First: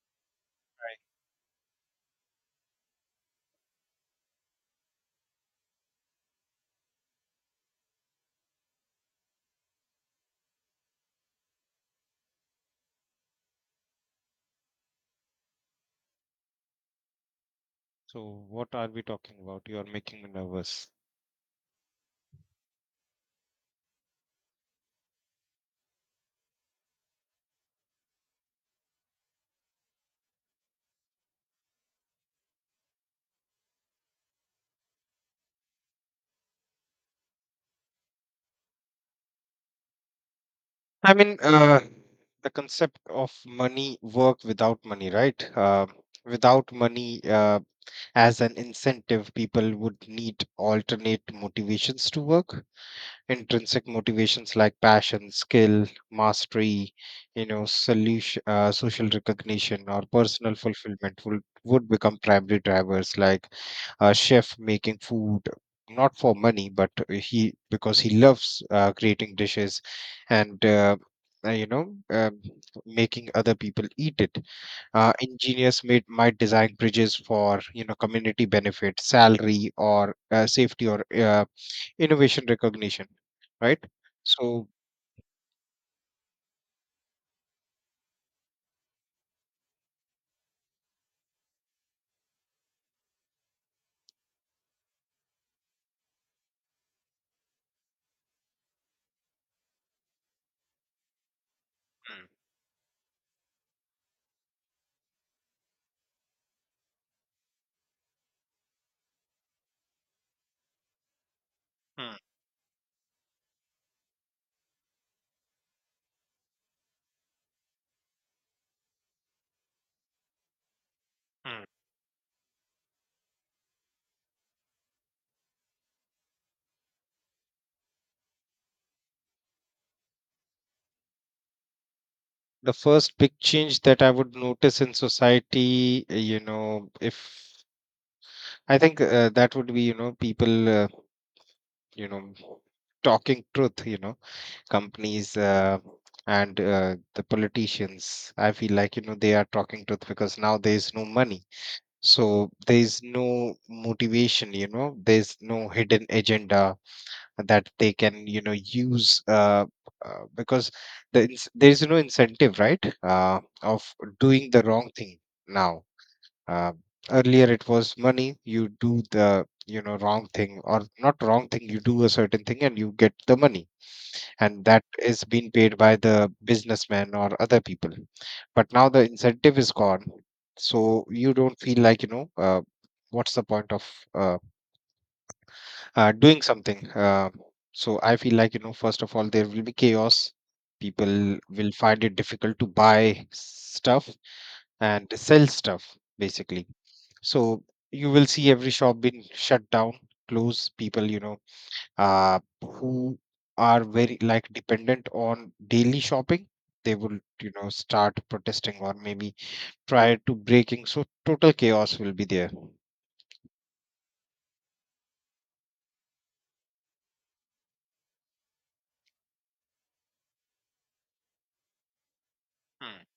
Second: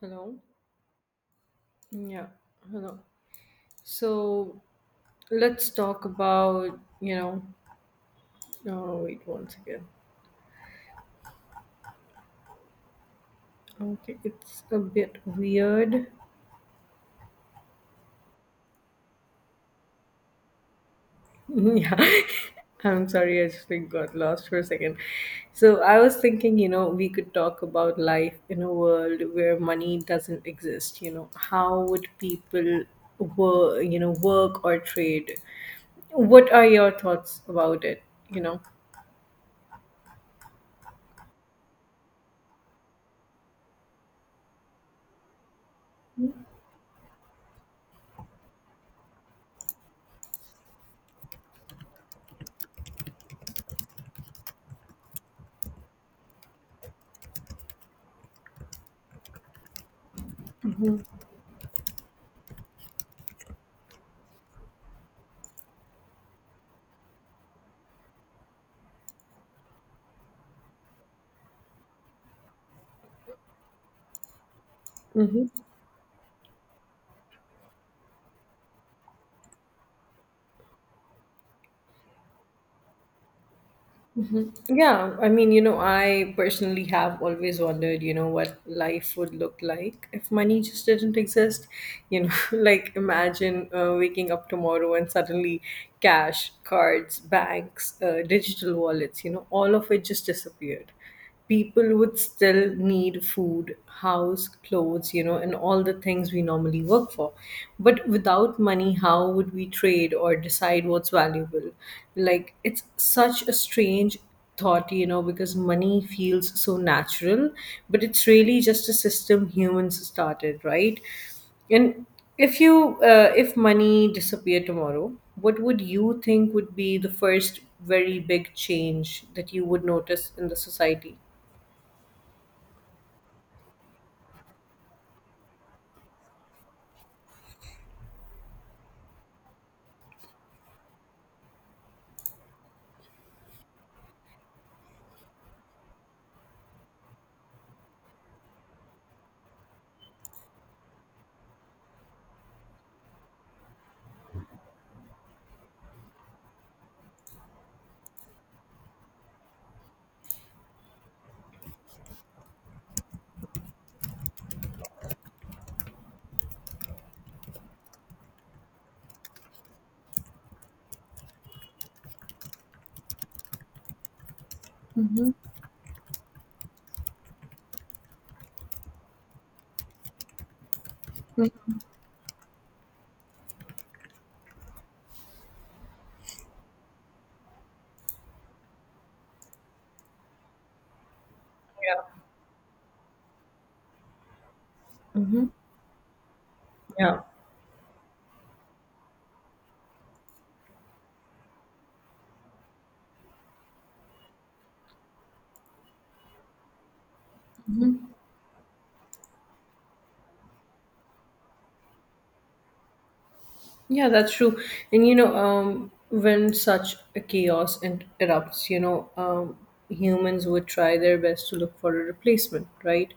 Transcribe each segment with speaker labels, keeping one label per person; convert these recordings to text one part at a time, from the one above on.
Speaker 1: Hello. Yeah. Hello. So let's talk about, you know, oh, wait once again. Okay. It's a bit weird.
Speaker 2: So what are we talking about? You are making me nervous.
Speaker 1: yeah. I'm sorry. I just got lost for a second. So I was thinking, you know, we could talk about life in a world where money doesn't exist. You know, how would people work, work or trade? What are your thoughts about it? You know?
Speaker 2: I mean, the concept of money, work without money, right? Without money as an incentive, people would need alternate motivations to work. Intrinsic motivations like passion, skill, mastery, you know, solution, social recognition, or personal fulfillment would become primary drivers, like a chef making food not for money but he because he loves creating dishes and uh, you know um, making other people eat it.
Speaker 1: Mm-hmm.
Speaker 2: Engineers might design bridges for, you know, community benefit, salary, or safety, or innovation recognition, right? So
Speaker 1: Yeah, I mean, you know, I personally have always wondered, you know, what life would look like if money just didn't exist. You know, like imagine waking up tomorrow and suddenly cash, cards, banks, digital wallets, you know, all of it just disappeared. People would
Speaker 2: hmm,
Speaker 1: still need food, house, clothes, you know, and all the things we normally work for. But without money, how would we trade or decide what's valuable?
Speaker 2: hmm,
Speaker 1: Like, it's such a strange thought, you know, because money feels so natural, but it's really just a system humans started, right?
Speaker 2: hmm.
Speaker 1: And if money disappeared tomorrow, what would you think would be the first very big change that you would notice in the society?
Speaker 2: The first big change that I would notice in society, you know, if I think, that would be, you know, people you know talking truth, you know, companies and the politicians. I feel like, you know, they are talking truth because now there is no money, so there is no motivation. You know, there's no hidden agenda that they can, you know, use. Because there is no incentive, right, of doing the wrong thing now. uh, Earlier it was money. You do the, you know, wrong thing or not wrong thing, you do a certain thing and you get the money, and that is being paid by the businessman or other people. But now the incentive is gone, so you don't feel like, you know, what's the point of uh, doing something? So I feel like, you know, first of all, there will be chaos. People will find
Speaker 1: Yeah.
Speaker 2: it difficult to buy stuff and sell
Speaker 1: Hmm.
Speaker 2: stuff, basically.
Speaker 1: Yeah.
Speaker 2: So you will see every shop being shut down, close. People, you know, uh who are very like dependent on daily shopping, they will, you know, start protesting, or maybe try to breaking. So total chaos will be there.
Speaker 1: Yeah, that's true. And you know, when such erupts, humans would try their best to look for a replacement,
Speaker 2: Hmm,
Speaker 1: right?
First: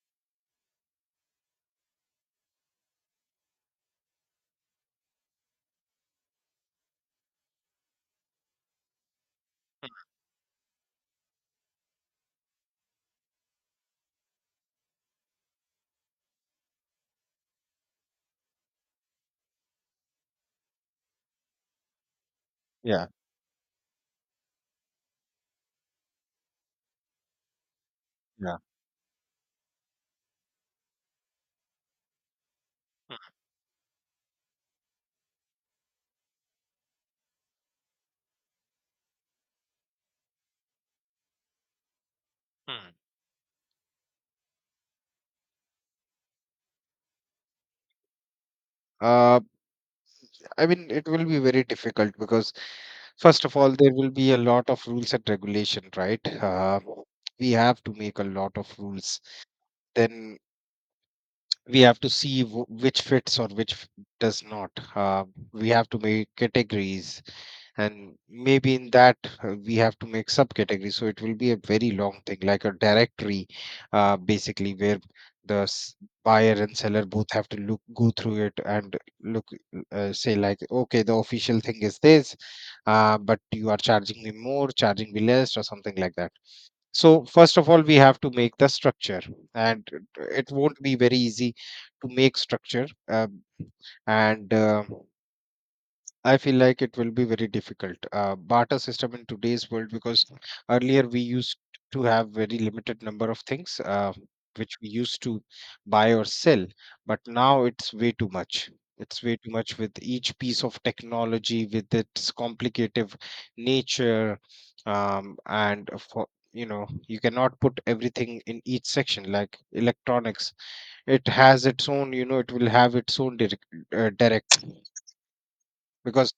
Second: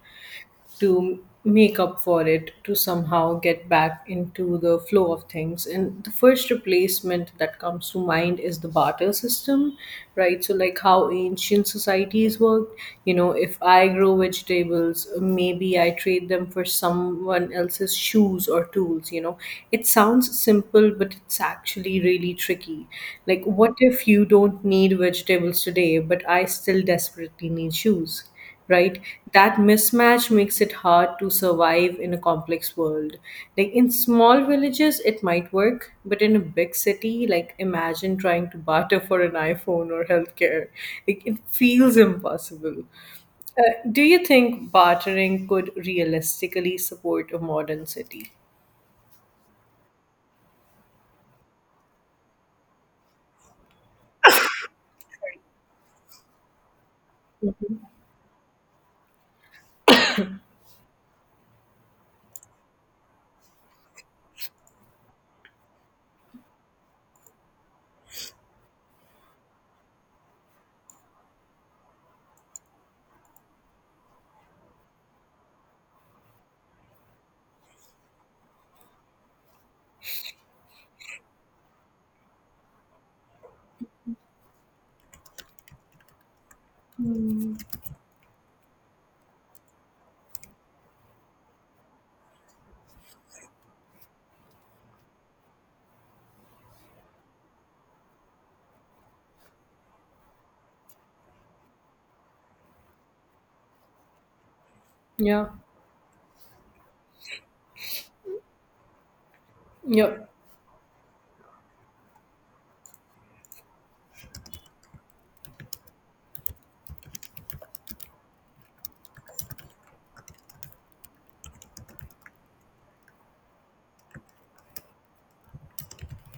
Speaker 1: To make up for it, to somehow get back into the flow of things. And the first replacement that comes to mind is the barter system,
Speaker 2: hmm,
Speaker 1: right? So like how ancient societies worked. You know, if I grow vegetables, maybe I trade them for someone else's shoes or tools. You know, it sounds simple but it's actually really tricky.
Speaker 2: yeah,
Speaker 1: Like, what if you don't need vegetables today but I still desperately need shoes,
Speaker 2: yeah,
Speaker 1: right? That mismatch makes it hard to survive in a complex world. Like, in small villages it might work, but in a big city, like imagine trying to barter for an iPhone or healthcare. Like, it feels impossible.
Speaker 2: hmm.
Speaker 1: uh, do you think bartering could realistically support a modern city?
Speaker 2: uh, I mean, it will be very difficult because, first of all, there will be a lot of rules and regulation, right? We have to make a lot of rules. Then we have to see which fits or which does not. We have to make categories, and maybe in that, we have to make subcategories. So it will be a very long thing, like a directory, basically where the buyer and seller both have to look go through it and look, say like okay, the official thing is this, but you are charging me more, charging me less, or something like that. So first of all we have to make the structure, and it won't be very easy to make structure. And I feel like it will be very difficult, barter system in today's world, because earlier we used to have very limited number of things which we used to
Speaker 1: Yeah.
Speaker 2: buy or sell. But now it's way too much. It's way too much with
Speaker 1: Yeah.
Speaker 2: each piece of technology, with its complicated nature. Um, and for you know, you cannot put everything in each section like electronics. It has its own, you know, it will have its own direct, direct, because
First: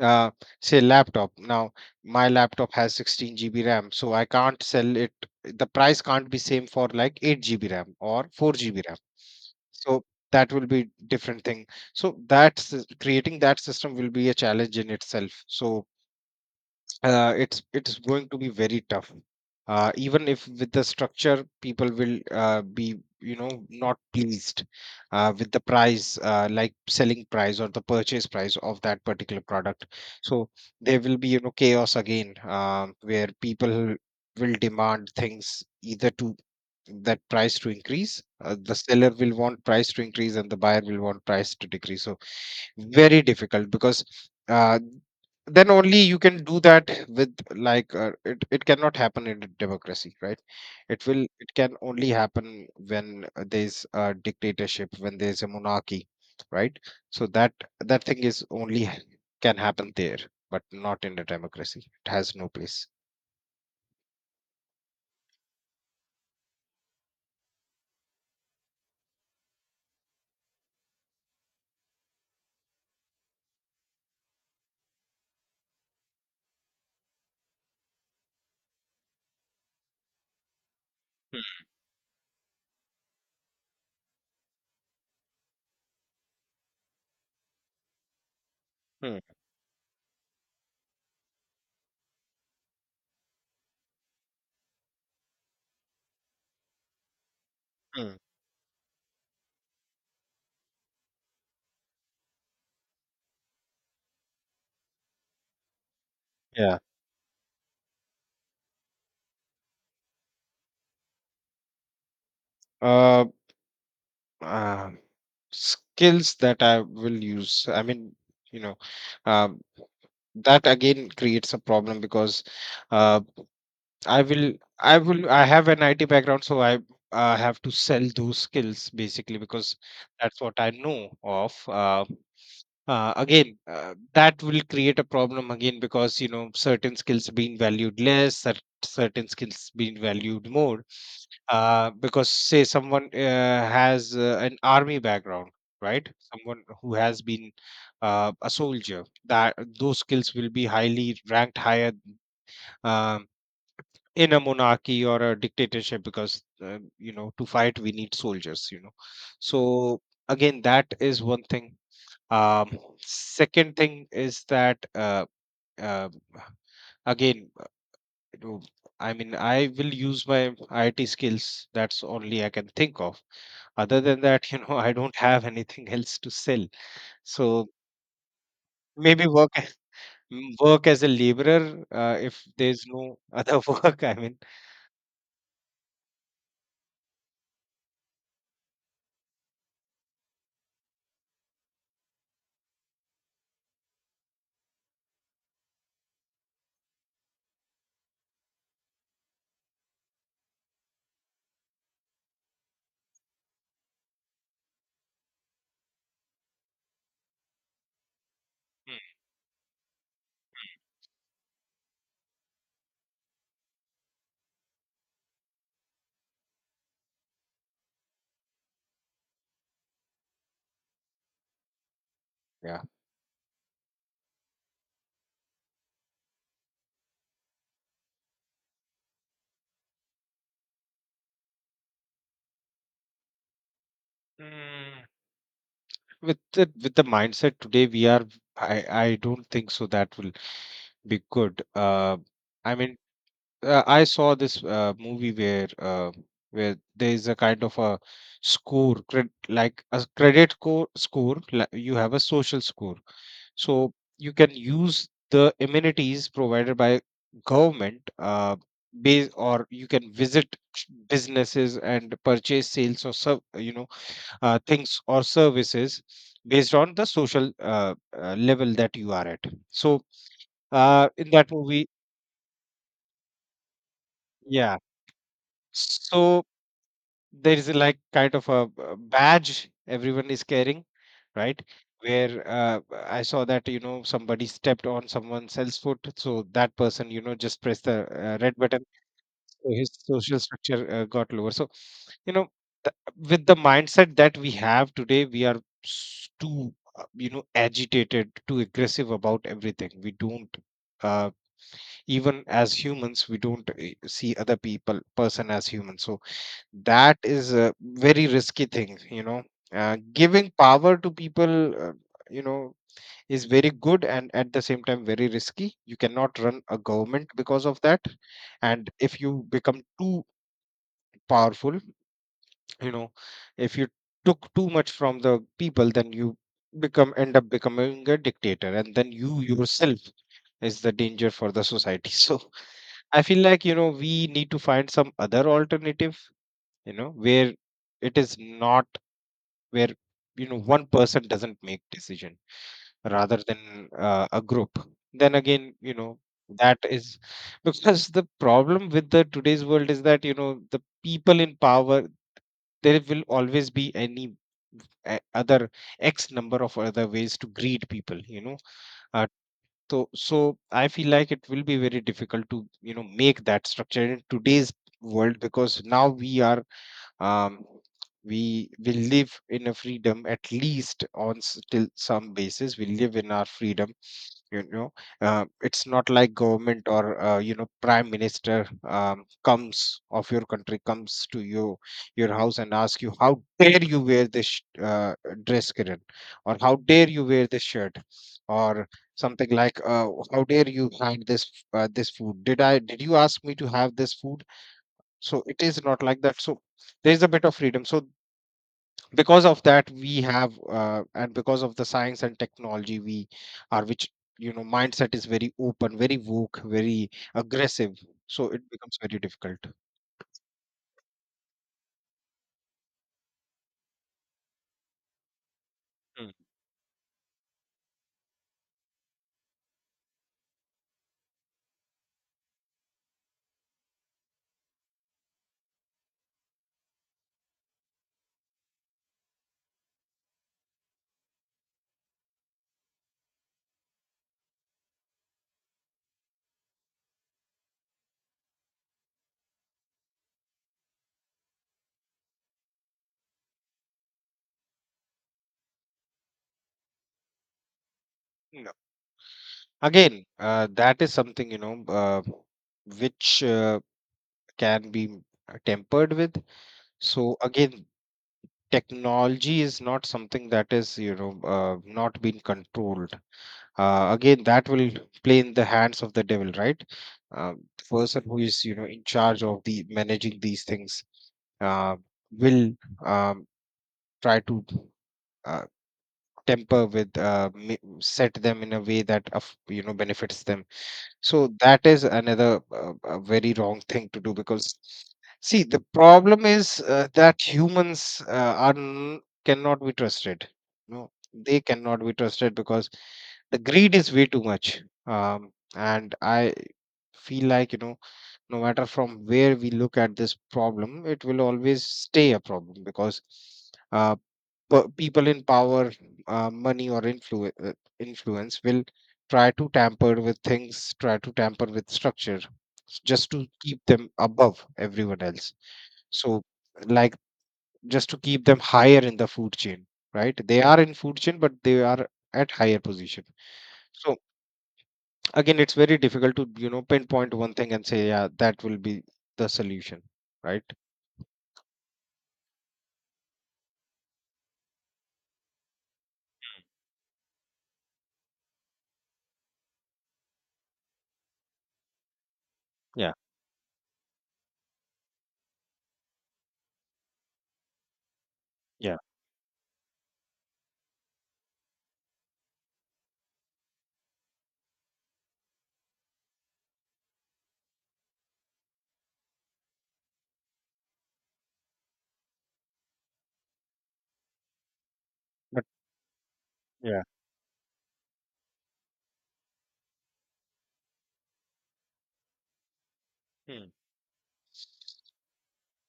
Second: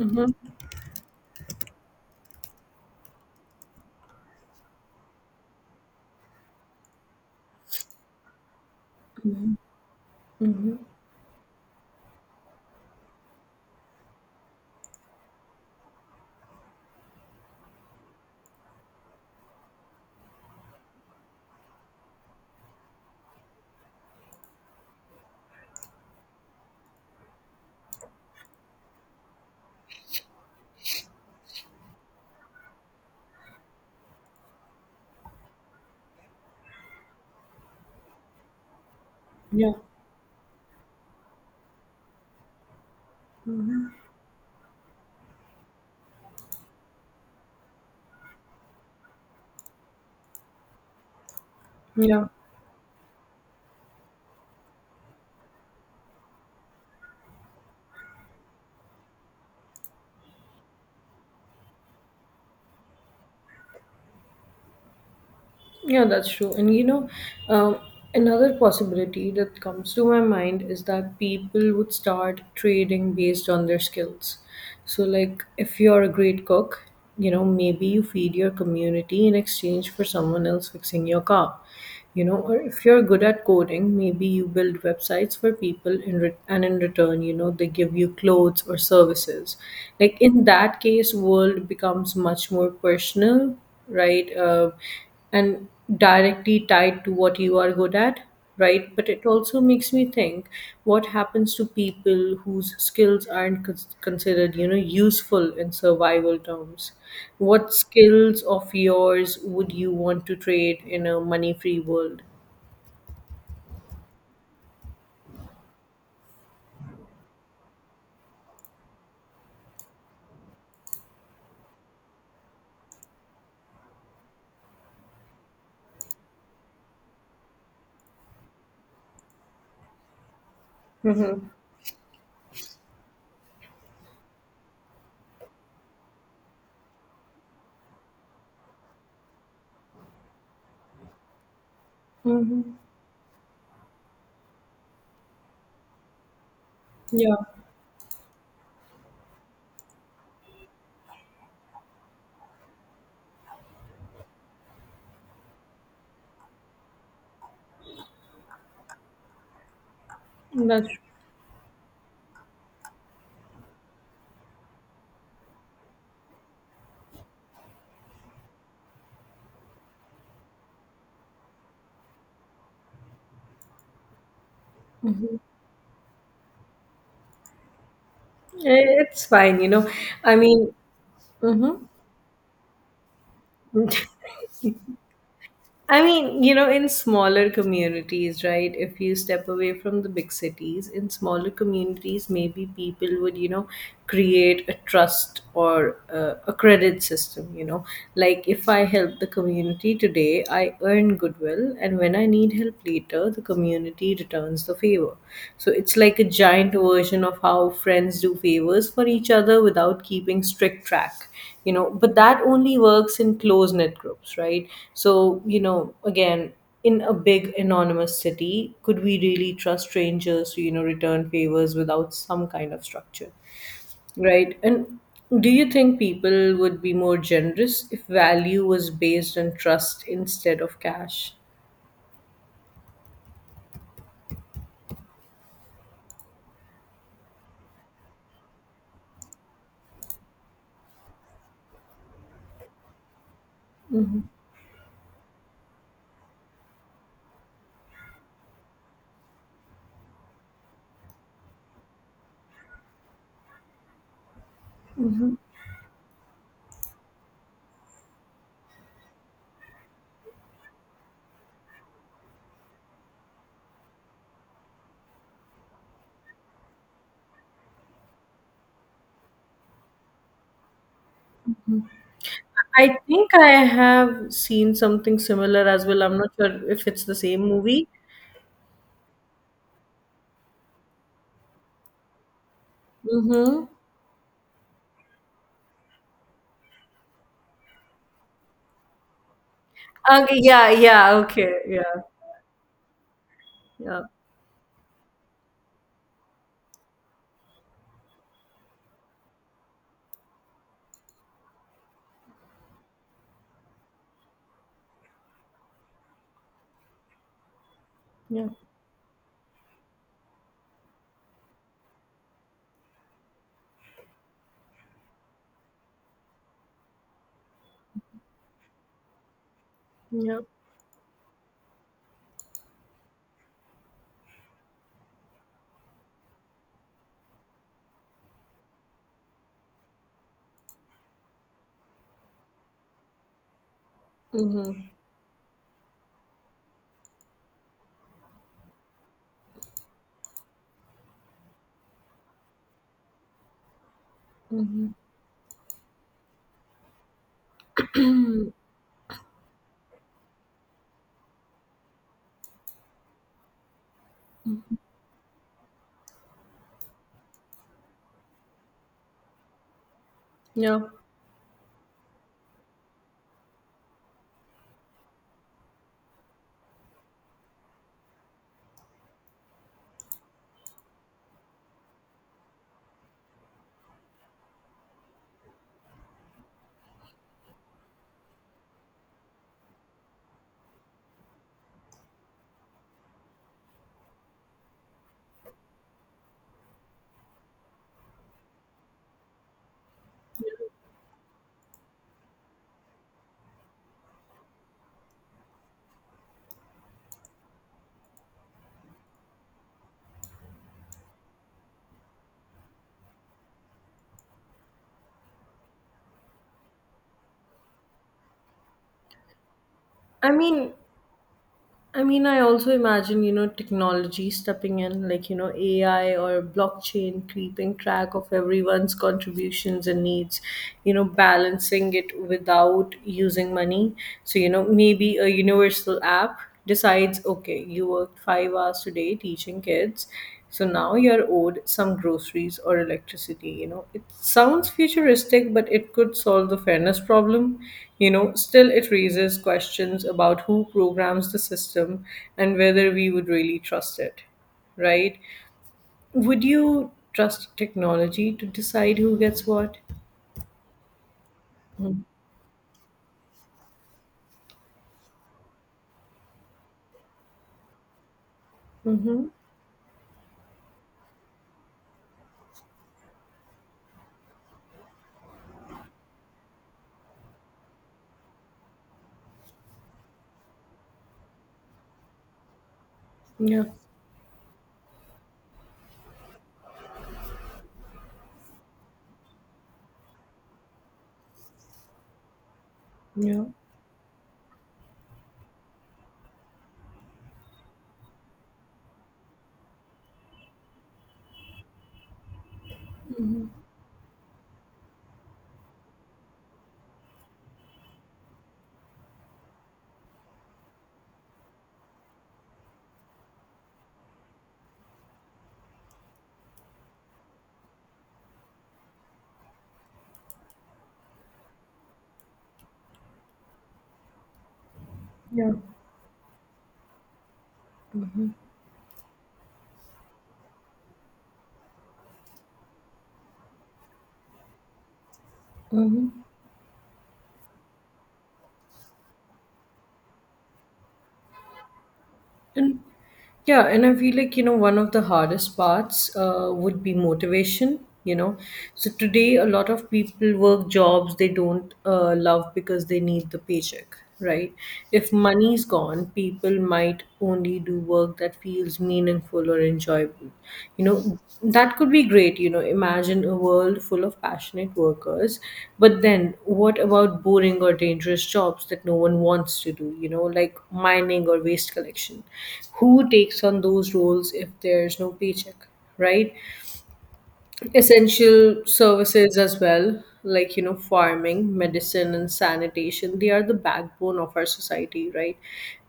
Speaker 2: uh, say laptop now, my laptop has 16 GB ram, so I can't sell it. The price can't be same for like 8 GB ram or 4 GB ram. So that will
Speaker 1: Mm-hmm.
Speaker 2: be different thing. So that's, creating that system will be a challenge in itself. So it's going to be very tough. Even if with the structure, people will be, you know, not pleased with the price, like selling price or the purchase price of that particular product. So there will be, you know, chaos again, where people will demand things, either to that price to increase. The seller will want
Speaker 1: Yeah.
Speaker 2: price to increase, and the buyer will want price to decrease. So very difficult, because uh, then only you can do that with like, it cannot happen in a democracy, right? It can only
Speaker 1: Yeah.
Speaker 2: happen when, there's a dictatorship, when there's a monarchy, right? So that, that thing is only can happen there, but not in a democracy. It has no place.
Speaker 1: Yeah, that's true. And you know, um, another possibility that comes to my mind is that people would start trading based on their skills. So, like, if you're a great cook, you know, maybe you feed your community in exchange for someone else fixing your car.
Speaker 2: Hmm,
Speaker 1: You know, or if you're good at coding, maybe you build websites for people and in return, you know, they give you clothes or
Speaker 2: hmm,
Speaker 1: services. Like, in that case, world becomes much more personal, right? And directly tied to what you are good
Speaker 2: hmm,
Speaker 1: at. Right? But it also makes me think, what happens to people whose skills aren't considered, you know, useful in survival
Speaker 2: yeah.
Speaker 1: terms? What skills of yours would you want to trade in a money-free world?
Speaker 2: uh, uh Skills that I will use, I mean, you know, uh, that again creates a problem, because uh, I will I will I have an IT background, so I have to sell those skills, basically because that's what I know of. Again, that will create a problem again, because you know, certain skills being valued less, certain skills being valued more, because say
Speaker 1: Mm-hmm.
Speaker 2: someone has an army background, right? Someone who has
Speaker 1: Yeah,
Speaker 2: been a soldier, that, those skills will be highly ranked higher, um, in a monarchy or a dictatorship, because you know, to fight we need soldiers. You know, so again, that
Speaker 1: that's
Speaker 2: is one thing. Second thing is that, uh, again, to- I mean, I will use my IT skills. That's only I can think of. Other than that, you know, I don't have anything else to sell. So maybe
Speaker 1: it's
Speaker 2: work
Speaker 1: fine, you know. I
Speaker 2: mm,
Speaker 1: mean,
Speaker 2: work as a laborer,
Speaker 1: mm-hmm.
Speaker 2: if there's no other work. I mean,
Speaker 1: I mean, you know, in smaller communities, right? If you step away from the big cities, in smaller communities, maybe people would, you know, create a trust or a credit system, you know. Like, if I help the community today, I earn goodwill, and when I need help later, the community returns the favor. So it's like a giant version of how friends do favors drivers for each other without keeping strict track. You know, but that only works in close knit groups, right? So, you know, again, in a big anonymous city, could we really trust strangers to, you know, return favors without some kind
Speaker 2: yeah.
Speaker 1: of structure? Right? And do you think people would be more generous if value was based on trust instead of cash?
Speaker 2: Mm, with the mindset today, we are. I I don't think so. That will be good. I mean, I saw this movie where, where there is a kind of a score, like a credit score. Like you have a social score, so you can use the amenities provided by government. Base or you can visit businesses and purchase sales or you know, things or services based on the social level that you are at. So in that movie,
Speaker 1: I think I have seen
Speaker 2: yeah,
Speaker 1: something similar as well. I'm not
Speaker 2: so
Speaker 1: sure if it's the same
Speaker 2: there is a,
Speaker 1: movie.
Speaker 2: like kind of a badge everyone is carrying, right, where I saw
Speaker 1: Mm-hmm.
Speaker 2: that, you know, somebody stepped on someone else's foot, so that person, you know, just pressed the red button, so his social
Speaker 1: Okay, yeah,
Speaker 2: structure
Speaker 1: yeah,
Speaker 2: got lower.
Speaker 1: okay,
Speaker 2: So
Speaker 1: yeah,
Speaker 2: you know, with the
Speaker 1: yeah,
Speaker 2: mindset that we have today, we are too you know, agitated, too aggressive about everything. We don't uh, even as humans we don't see other people, person as human. So that is a very
Speaker 1: yeah,
Speaker 2: risky thing, you know, giving power to people, you know, is very good, and at the same time very risky. You cannot run a government because of that. And if you become too
Speaker 1: yeah.
Speaker 2: powerful, you know, if you too much from the people, then you become, end up becoming a dictator, and then you yourself is the danger for the society. So I feel like, you know, we need to
Speaker 1: Mm-hmm,
Speaker 2: find some other alternative, you know, where it is not, where, you know, one person doesn't make decision, rather than a group.
Speaker 1: mm-hmm,
Speaker 2: Then again, you know, that is, because the problem with the today's world is that, you know, the people in power, there will always be any other x number of other ways to greed people, you know. Uh, so so
Speaker 1: yeah.
Speaker 2: I feel like it will be very difficult to, you know, make that structure in today's world, because now we are, um, we will live in a freedom. At least on still some basis we live in our freedom. You know, it's not like government or, you know, prime minister, comes of your country, comes to you your house and ask you, how dare you wear this dress, Kiran? Or how dare you wear this shirt? Or something like, how dare you had this, this food? Did I, did you ask me to have this food? So it is not like that. So there is a bit of freedom. So because of that, we have, and because of the science and technology, we are, which, you know, mindset is very open, very woke, very aggressive. So it becomes very difficult.
Speaker 1: I mean, I mean, I also imagine, you know, technology stepping in, like, you know, AI
Speaker 2: Mm.
Speaker 1: or blockchain keeping track of everyone's contributions and needs, you know, balancing it without using money. So, you know, maybe a universal app decides, okay, you worked 5 hours today teaching kids. So now you're owed some groceries or electricity. You know, it sounds futuristic, but it could solve the fairness problem. You know, still, it raises questions about who programs the system and whether we would really trust it, right? Would you trust technology to
Speaker 2: No.
Speaker 1: decide who gets what?
Speaker 2: Again, that is something, you know, which can be tempered with. So again,
Speaker 1: Mm-hmm.
Speaker 2: technology is not something that is, you know, not being controlled. Again that will play in the hands of the devil, right? Um, the person who is, you know, in charge of the managing these things, uh, will, um,
Speaker 1: Yeah,
Speaker 2: try to uh, temper with, set them in a way that, of, you know, benefits them. So that is another
Speaker 1: yeah,
Speaker 2: very wrong thing to do, because see, the problem is, that humans are cannot be trusted. No, they cannot be trusted, because the greed is way too much. And I feel like no matter from where we look at this problem, it will always stay a problem because uh, people in power, money, or influence will try to tamper with things, try to tamper with structure just to keep them above everyone else.
Speaker 1: yeah.
Speaker 2: So, like, just to keep them higher in the food chain, right? They are in food chain, but they are at higher position. So, again, it's very
Speaker 1: Mm-hmm.
Speaker 2: difficult to, you know, pinpoint one thing and say, yeah, that will be the solution, right?
Speaker 1: And Yeah, and I feel like, you know, one of the hardest parts would be motivation, you know. So today, a lot of people work jobs they don't love because they
Speaker 2: Yeah,
Speaker 1: need the paycheck, right? If money's gone, people might only do work that feels
Speaker 2: yeah.
Speaker 1: meaningful or enjoyable. You know, that could be great. You know, imagine a world full of passionate workers. But then, what about boring or dangerous jobs that no one wants to do? You know, like mining or waste collection. Who takes on those roles if there's no
Speaker 2: But,
Speaker 1: paycheck? Right?
Speaker 2: yeah.
Speaker 1: Essential services as well, like, you know, farming, medicine and sanitation, they are the
Speaker 2: Hmm,
Speaker 1: backbone of our society, right?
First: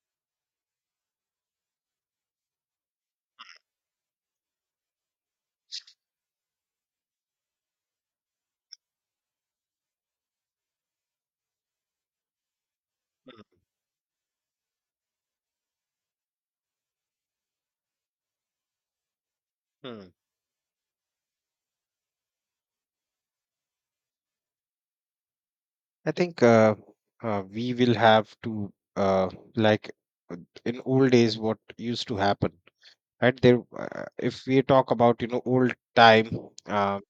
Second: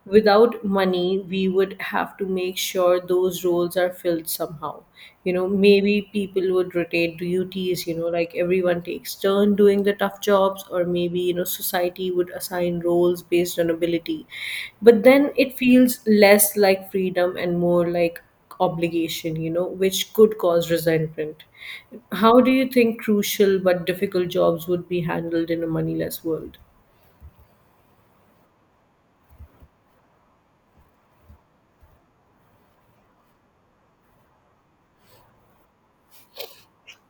Speaker 1: Without money, we would have to make sure those roles are filled somehow. You know, maybe people would rotate duties, you know, like everyone takes turn doing the tough jobs. Or maybe, you know, society would assign roles
Speaker 2: hmm,
Speaker 1: based on ability. But then it feels less like freedom and more like obligation, you know,
Speaker 2: hmm.
Speaker 1: which could cause resentment. How do you think crucial but difficult jobs would be handled in a
Speaker 2: I
Speaker 1: moneyless
Speaker 2: think
Speaker 1: world?
Speaker 2: we will have to like uh, in old days what used to happen, right? There, if we talk about old time, uh,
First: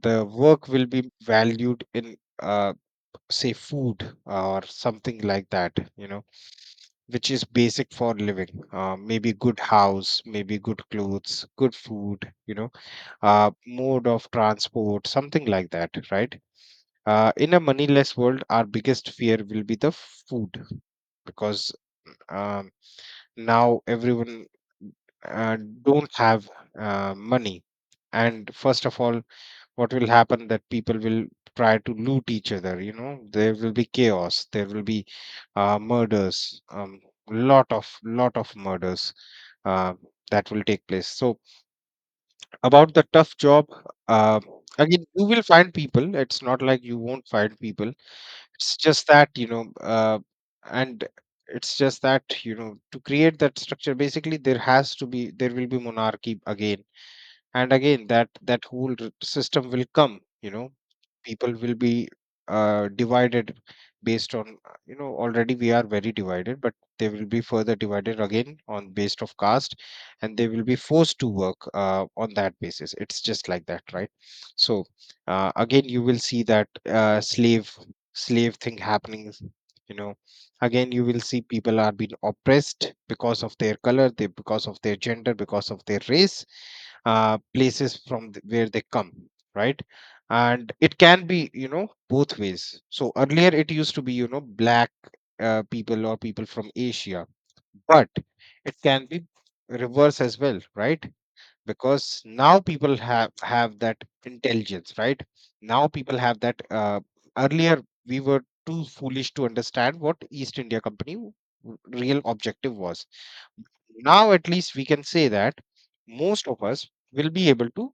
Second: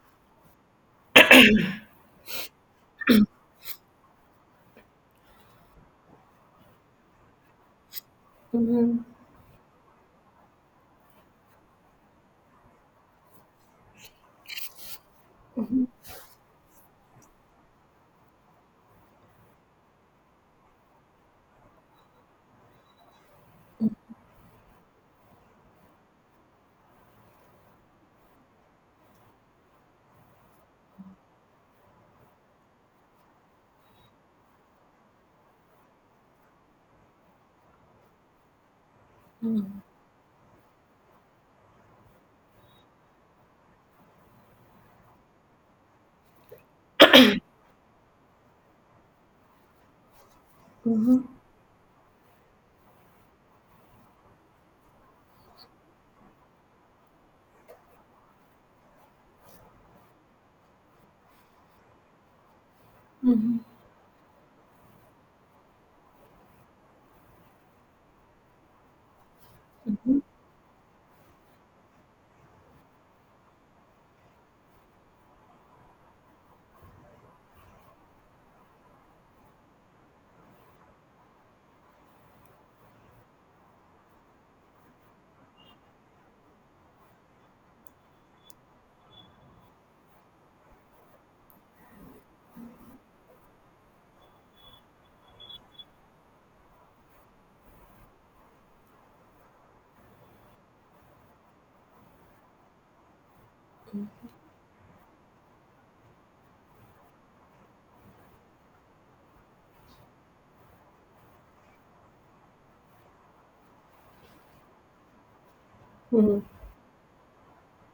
Speaker 2: the work will be valued in say food or something like that, you know, which is basic for living.
Speaker 1: Mm-hmm,
Speaker 2: Maybe good house, maybe good clothes, good food, you know, mode of transport, something like that, right? In a moneyless world, our biggest fear will be the food because um, now everyone uh, don't have money, and first of all what will happen that people will try to loot each other. You know, there will be chaos, there will be murders, lot of murders uh, that will take place. So about the tough job, uh, again you will find people, it's not like you won't find people, it's just that you know and
Speaker 1: mm-hmm,
Speaker 2: it's just that you know to create that structure, basically there has to be, there will be monarchy again, and again that whole system will come, you know. People will be divided based on you know, already we are very divided, but they will be further divided again on based of caste, and they will be forced to work on that basis. It's just like that, right? So again you will see that slave thing happening, you know. Again you will see people are being oppressed because of their color, they because of their gender, because of their race, places from where they come, right? And it can be, you know, both ways. So earlier it used to be, you know, black people or people from Asia, but it can be reverse as well, right? Because now people have that intelligence, right? Now people have that earlier we were too foolish to understand what East India Company real objective was. Now at least we can say that
Speaker 1: mm-hmm,
Speaker 2: most of us will be able to,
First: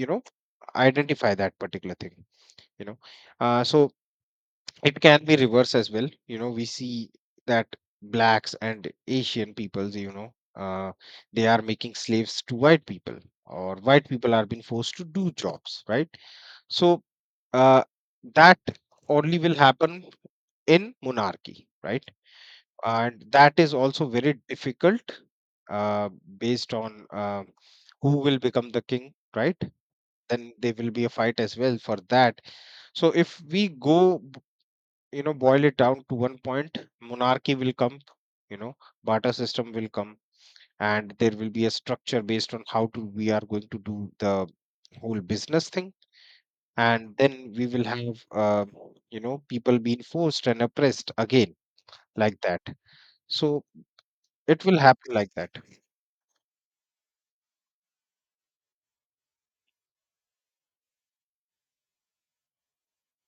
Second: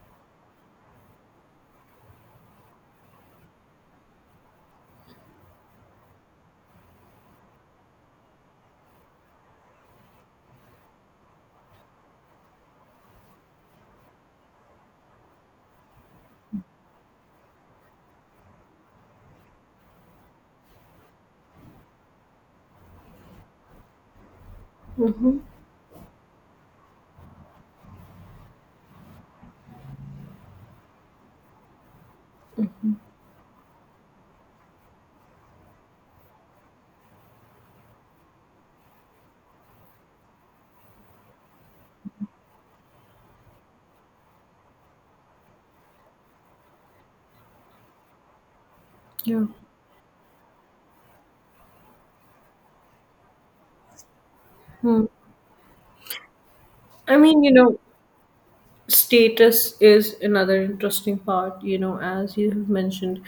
Speaker 2: you know, identify that particular thing, you know. So it can be reverse as well, you know. We see that blacks and Asian peoples, you know, they are making slaves to white people, or white people are being forced to do jobs, right? So uh, that only will happen in monarchy, right? And that is also very difficult
Speaker 1: mm-hmm,
Speaker 2: uh, based on who will become the king, right? Then there will be a fight as well for that. So if we go, you know, boil it down to one point, monarchy will come, you know, barter system will come, and there will be a structure based on how to we are going to do the whole business thing. And then we will have you know,
Speaker 1: yeah.
Speaker 2: people being forced and oppressed again, like that. So it will
Speaker 1: Hmm.
Speaker 2: happen like that.
Speaker 1: I mean, you know, status is another interesting part, you know, as you have mentioned.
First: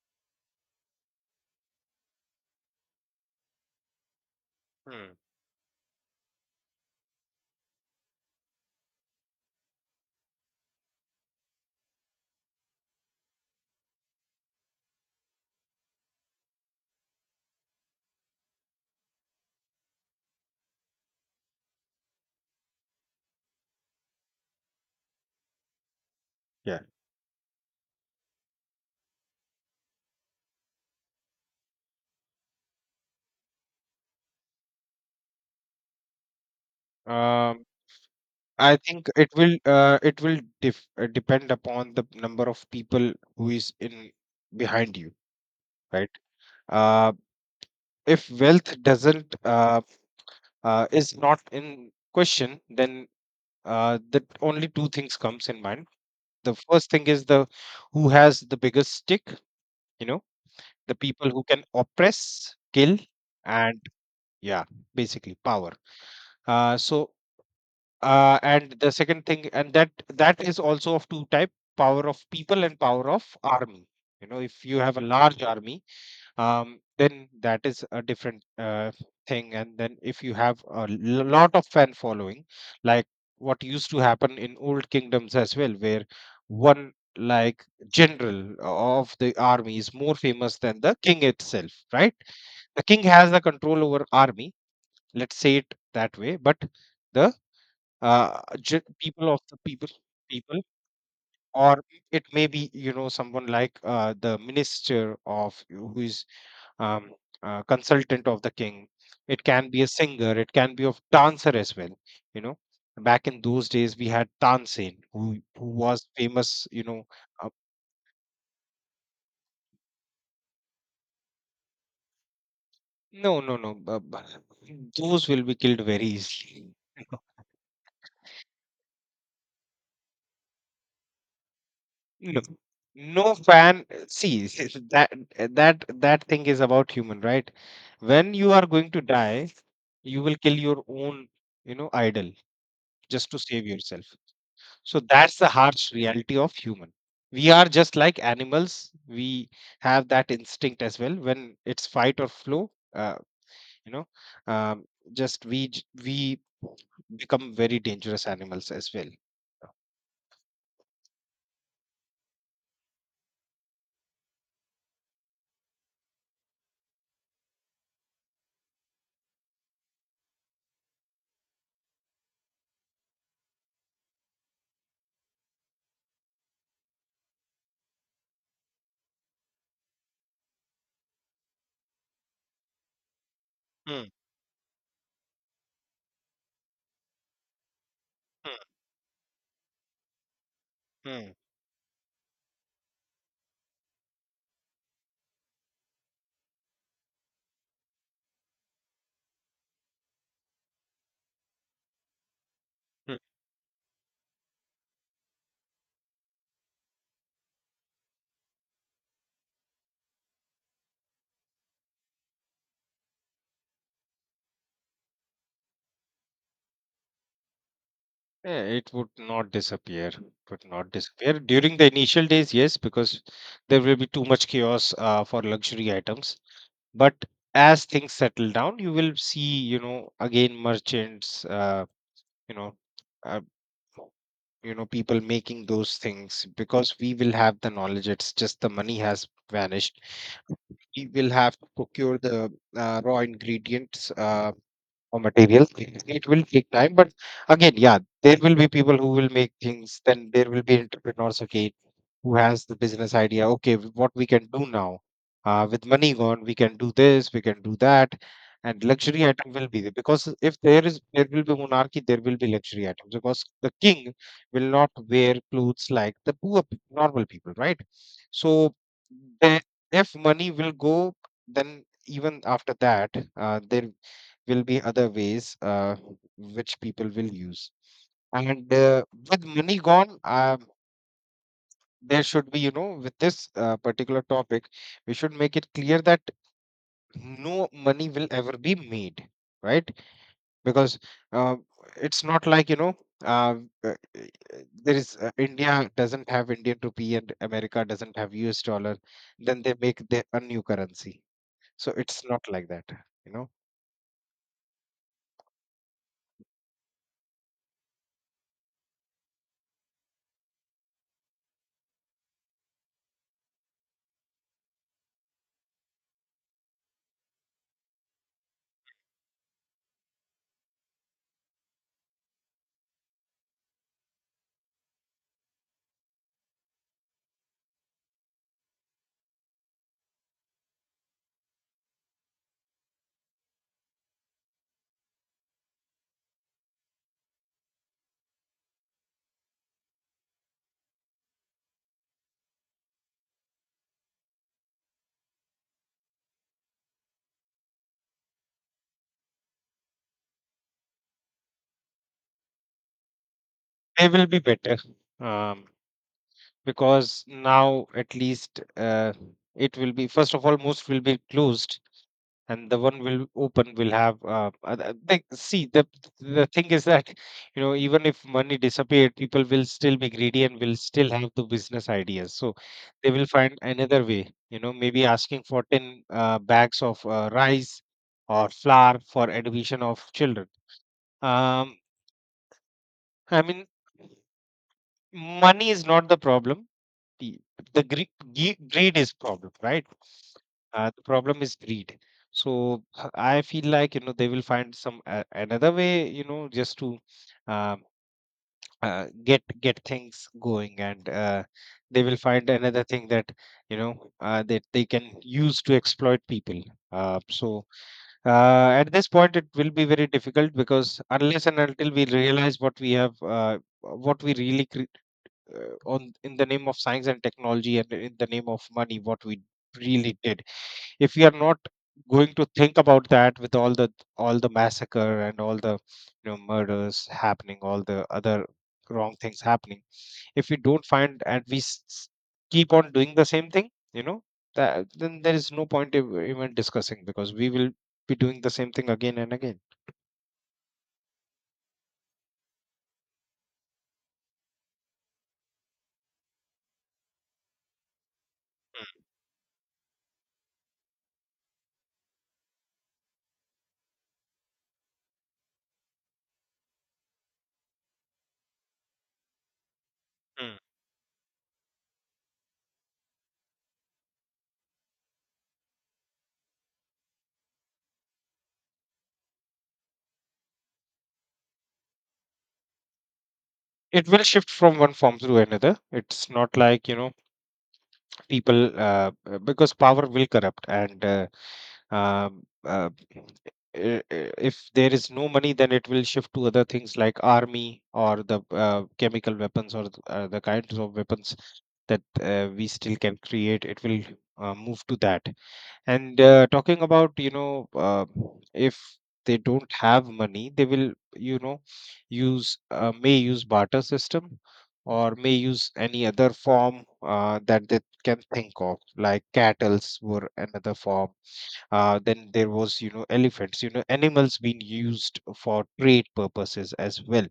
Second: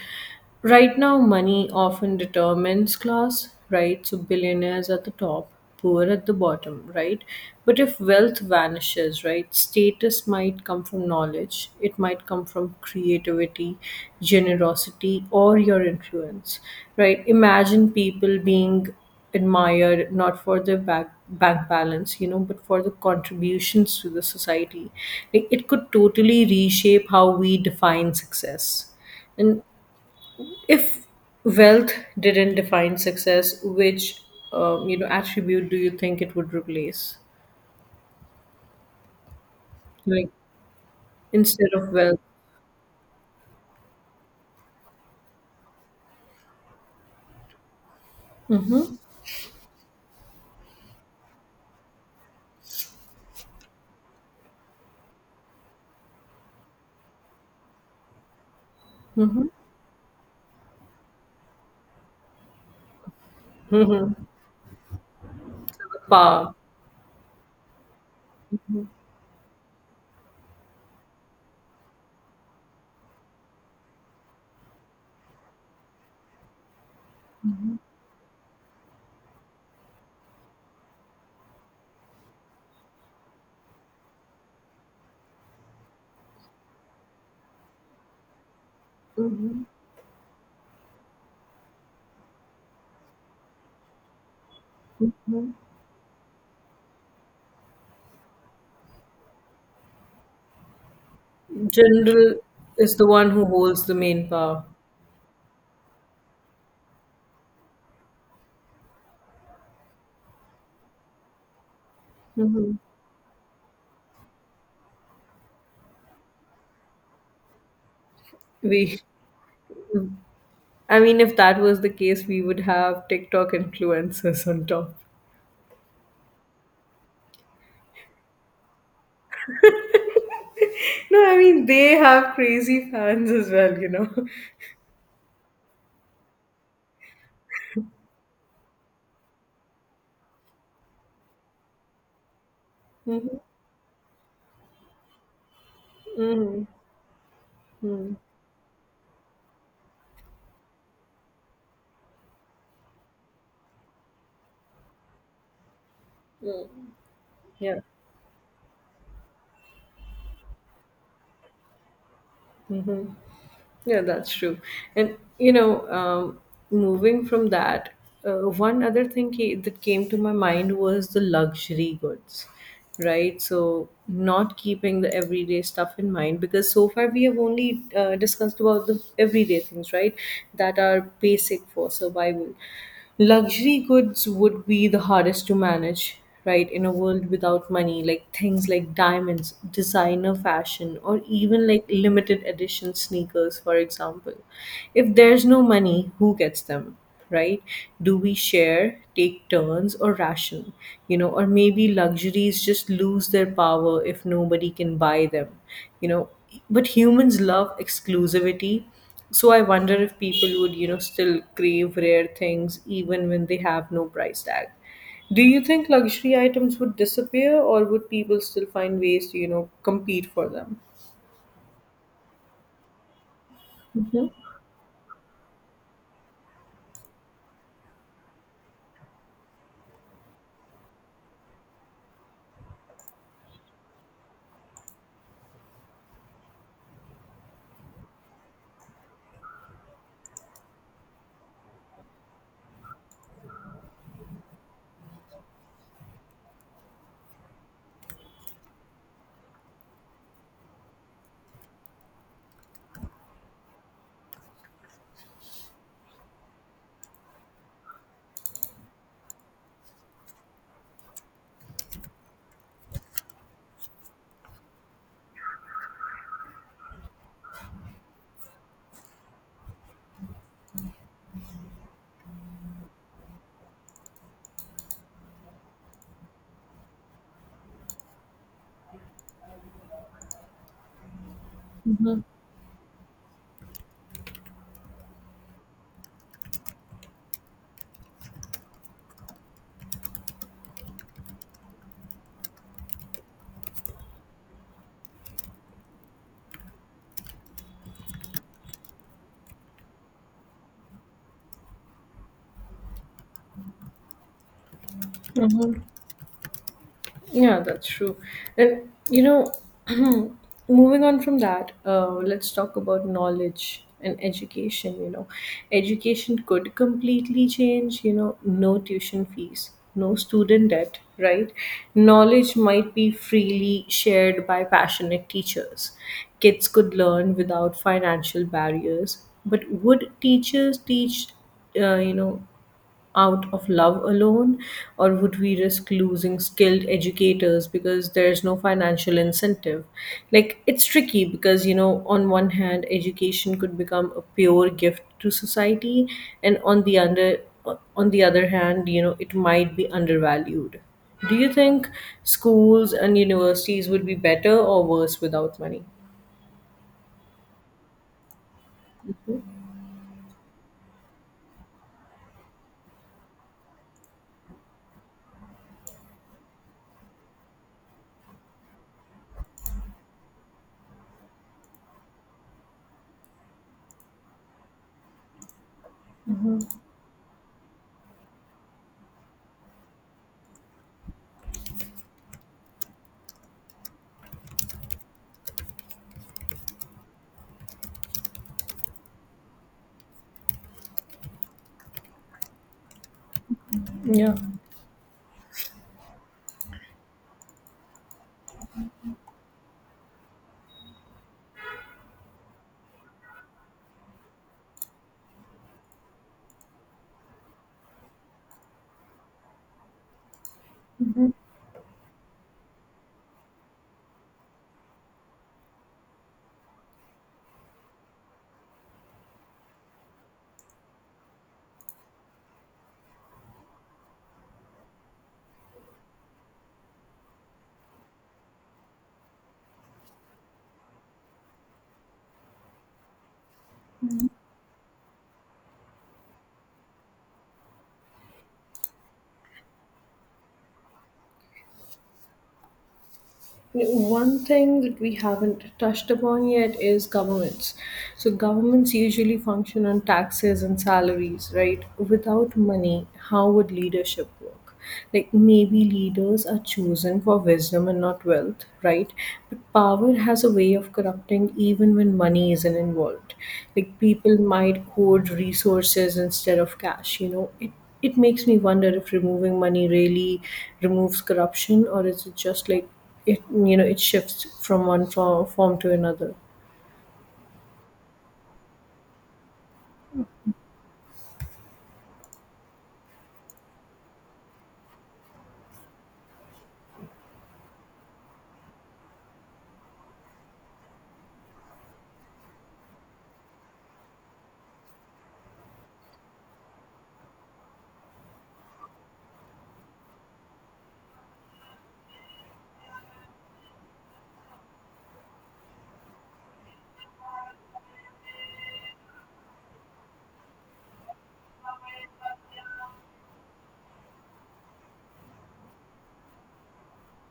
Speaker 1: Right now money often determines class, right? So billionaires at the
Speaker 2: Hmm.
Speaker 1: top, poor at the bottom, right? But if wealth vanishes, right, status might come from knowledge, it might come from creativity, generosity or your influence. Right? Imagine people being admired not for their back bank balance, you know, but for the contributions to the society. Like, it could totally
Speaker 2: Yeah.
Speaker 1: reshape how we define success. And if wealth didn't define success, which you know, attribute do you think it would replace,
Speaker 2: Um i think it
Speaker 1: like,
Speaker 2: will depend
Speaker 1: instead of
Speaker 2: upon the
Speaker 1: wealth?
Speaker 2: number of people who is in behind you, right? uh, if wealth doesn't is not in question, then the only two things comes in mind. The first thing is the who has the biggest stick,
Speaker 1: Hmm.
Speaker 2: you know, the people who can oppress, kill, and
Speaker 1: Hmm.
Speaker 2: yeah, basically power.
Speaker 1: Power.
Speaker 2: Uh, so and the second thing, and that is also of two type: power of people and power of army. You know, if you have a large army, then that is a different thing. And then if you have a lot of fan following, like what used to happen in old kingdoms as well, where one like general of the
Speaker 1: Hmm.
Speaker 2: army is more famous than the king itself, right? The king has the control over army. Let's say it that way, but the people of the people or it
Speaker 1: General
Speaker 2: may be, you
Speaker 1: is the
Speaker 2: know,
Speaker 1: one who
Speaker 2: someone like
Speaker 1: holds the main
Speaker 2: the
Speaker 1: power.
Speaker 2: minister of who is um, consultant of the king. It can be a singer. It can be of dancer as well. You know,
Speaker 1: Hmm.
Speaker 2: back in those days we had Tansen, who was famous. You know, uh,
Speaker 1: we I mean, if that was the case, we would have
Speaker 2: no,
Speaker 1: TikTok
Speaker 2: no, no.
Speaker 1: influencers on top.
Speaker 2: Those will be killed very easily.
Speaker 1: No, I mean, they have
Speaker 2: No,
Speaker 1: crazy fans
Speaker 2: no
Speaker 1: as well,
Speaker 2: fan.
Speaker 1: you know.
Speaker 2: See, see, that that thing is about human, right? When you are going to die, you will kill your own, you know, idol just to save yourself. So that's the harsh reality
Speaker 1: Mhm.
Speaker 2: of
Speaker 1: Mhm.
Speaker 2: human. We are just
Speaker 1: Mhm.
Speaker 2: like animals. We have that instinct as well. When it's fight or flow, you know, um, just we
Speaker 1: Mhm.
Speaker 2: become very
Speaker 1: Yeah.
Speaker 2: dangerous animals as well.
Speaker 1: Yeah, that's true. And you know, moving from that, one other thing that came to my mind was the luxury goods, right? So not keeping the everyday stuff in mind, because so far we have only discussed about the everyday things, right? That are basic for survival. Luxury
Speaker 2: Hmm,
Speaker 1: goods would be the hardest to manage, right, in a world without money. Like,
Speaker 2: hmm,
Speaker 1: things like diamonds, designer fashion,
Speaker 2: hmm,
Speaker 1: or
Speaker 2: hmm.
Speaker 1: even like limited edition sneakers, for example. If there's no money, who gets them, right? Do we share, take turns or ration? You know, or maybe luxuries just lose their power if nobody can buy them. You know, but humans love exclusivity, so I wonder if people would, you know, still crave rare things even when they have no price tag. Do you think luxury items would disappear or would people
Speaker 2: Yeah,
Speaker 1: still
Speaker 2: it
Speaker 1: find
Speaker 2: would
Speaker 1: ways to, you
Speaker 2: not
Speaker 1: know,
Speaker 2: disappear.
Speaker 1: compete
Speaker 2: It
Speaker 1: for
Speaker 2: Would
Speaker 1: them?
Speaker 2: not disappear during the initial days, yes, because there will be too much chaos for luxury items. But as things settle down, you will see, you know, again merchants, you know, uh, people making those things because we will have the knowledge. It's just the money has vanished. We will have to procure the raw ingredients. Raw materials. It will take time, but again, yeah, there will be people who will make things. Then there will be entrepreneurs, okay, who has the business idea. Okay, what we can do now? With money gone, we can do this, we can do that, and luxury item will be there because if there is there will be monarchy, there will be luxury items because the king will not wear clothes like the normal people, right? So the, if money will go, then even after that, there will be other ways which people will use. And with money gone, there should be, you know, with this particular topic we should make it clear that no money will ever be made, right? Because uh, it's not like, you know, uh, uh, there is India doesn't have Indian rupee and America doesn't have US dollar, then they make the, a new currency. So it's not like that, you know.
Speaker 1: Hmm. Yeah, that's true. And you know, moving on from that, let's talk about knowledge and education. You know, education could completely change. You know, no tuition fees, no student debt, right? Knowledge might be freely shared by passionate teachers. Kids could learn without financial barriers. But would teachers teach, you know, out of love alone, or would we risk losing skilled educators because there's no financial incentive? Like, it's tricky because, you know, on one hand, education could become a pure gift to society, and on the other hand, you know, it might be undervalued. Do you think schools and universities would
Speaker 2: They
Speaker 1: be
Speaker 2: will be
Speaker 1: better
Speaker 2: better,
Speaker 1: or worse without
Speaker 2: um,
Speaker 1: money?
Speaker 2: because now at least it will be, first of all, most will be closed, and the one will open will have like, see, the thing is that, you know, even if money disappeared, people will still be greedy and will still have the business ideas, so they will find another way. You know, maybe asking for 10 bags of rice or flour for education of children. Um i mean, money is not the problem. The the greed, greed is problem, right? The problem is greed. So I feel like, you know, they
Speaker 1: Yeah.
Speaker 2: will find some another way, you know, just to um, get things going. And they will find another thing that, you know, that they can use to exploit people. uh, so at this point it will be very difficult because unless and until we realize what we have what we really on in the name of science and technology and in the name of money what we really did. If we are not going to think about that with all the massacre and all the, you know, murders happening, all the other wrong things happening, if we don't find and we keep on doing the same thing, you know, that then there is no point even discussing because we will be doing the same thing again and again.
Speaker 1: One thing that we haven't touched upon yet is governments. So, governments
Speaker 2: Mm,
Speaker 1: usually function on taxes and salaries, right? Without money, how would leadership work? Like, maybe leaders are chosen for wisdom and not wealth, right? But power has a
Speaker 2: mm.
Speaker 1: way of corrupting even when money isn't involved. Like, people might hoard resources instead of cash, you know? It makes me wonder if removing money really removes corruption, or is it just like it you know, it
Speaker 2: It will
Speaker 1: shifts
Speaker 2: shift from
Speaker 1: from
Speaker 2: one
Speaker 1: one
Speaker 2: form to
Speaker 1: form,
Speaker 2: another.
Speaker 1: form to
Speaker 2: It's
Speaker 1: another.
Speaker 2: not like, you know, people because power will corrupt, and um, uh, if there is no money, then it will shift to other things like army or the chemical weapons, or the kinds of weapons that we still can create. It will move to that. And talking about, you know, if they don't have money, they will, you know, use may use barter system, or may use any other form that they can think of, like cattles were another form. Then there was, you know, elephants, you know, animals being used for trade purposes as well.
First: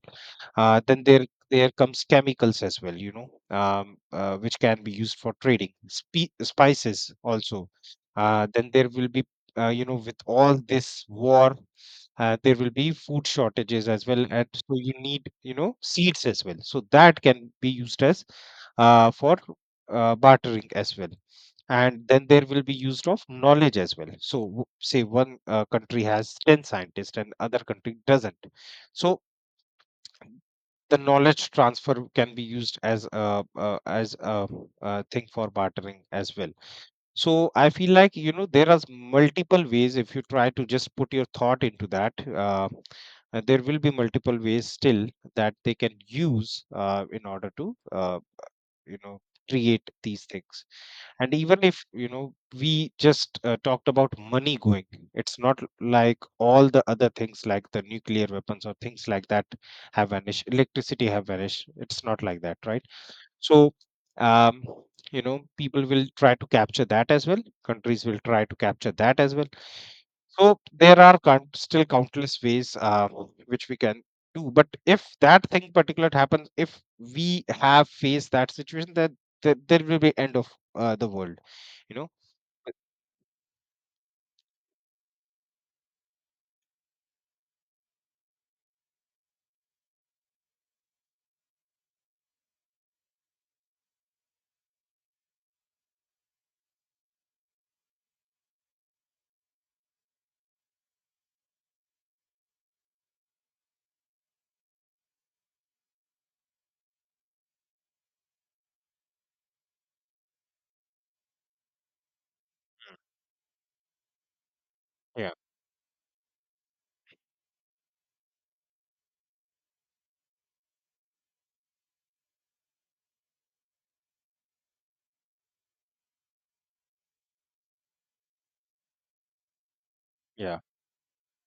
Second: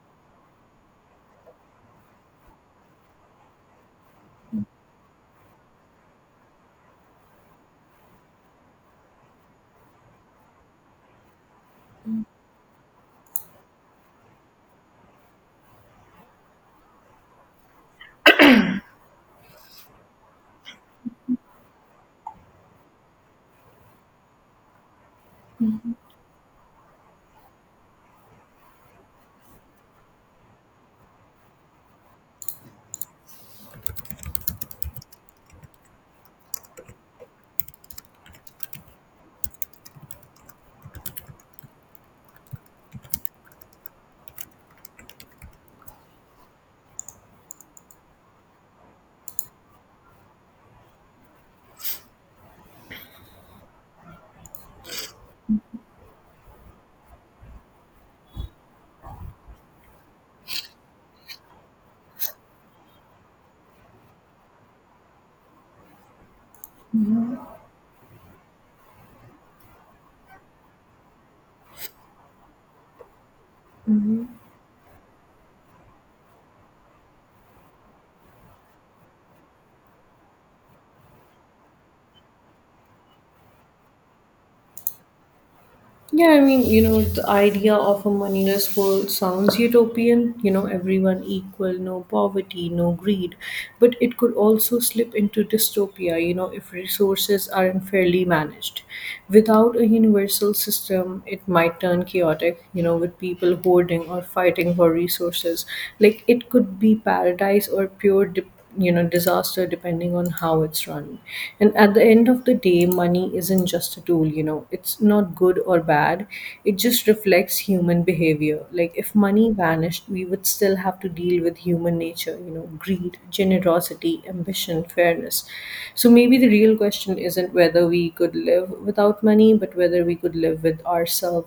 Speaker 2: Then there comes chemicals as well, you know, which can be used for trading. Spices also. Then there will be, you know, with all this war, there will be food shortages as well, and so you need, you know, seeds as well. So that can be used as for bartering as well. And then there will be used of knowledge as well. So say one country has 10 scientists and other country doesn't. So the knowledge transfer can be used as a, thing for bartering as well. So I feel like, you know, there are multiple ways. If you try to just put your thought into that, there will be multiple ways still that they can use in order to, you know, create these things. And even if, you know, we just talked about money going, it's not like all the other things like the nuclear weapons or things like that have vanished, electricity have vanished. It's not like that, right? So, um, you know, people will try to capture that as well. Countries will try to capture that as well. So there are still countless ways which we can do. But if that thing particular happens, if we have faced that situation, then there will be end of the world. You know. But-
Speaker 1: Yeah, I mean, you know, the idea of a moneyless world sounds utopian. You know, everyone equal, no poverty, no greed. But it could also slip into dystopia, you know, if resources are unfairly managed. Without a universal system, it might turn chaotic, you know, with people hoarding or fighting for resources. Like, it could be paradise or pure, you know, disaster depending on how it's run. And at the end of the day, money isn't just a tool, you know. It's
Speaker 2: Yeah.
Speaker 1: not good or bad, it just reflects human behavior. Like, if money vanished, we would still have to deal with human nature, you know. Greed, generosity, ambition, fairness. So maybe the real question isn't whether we could live without money, but whether we could
Speaker 2: Yeah.
Speaker 1: live with ourselves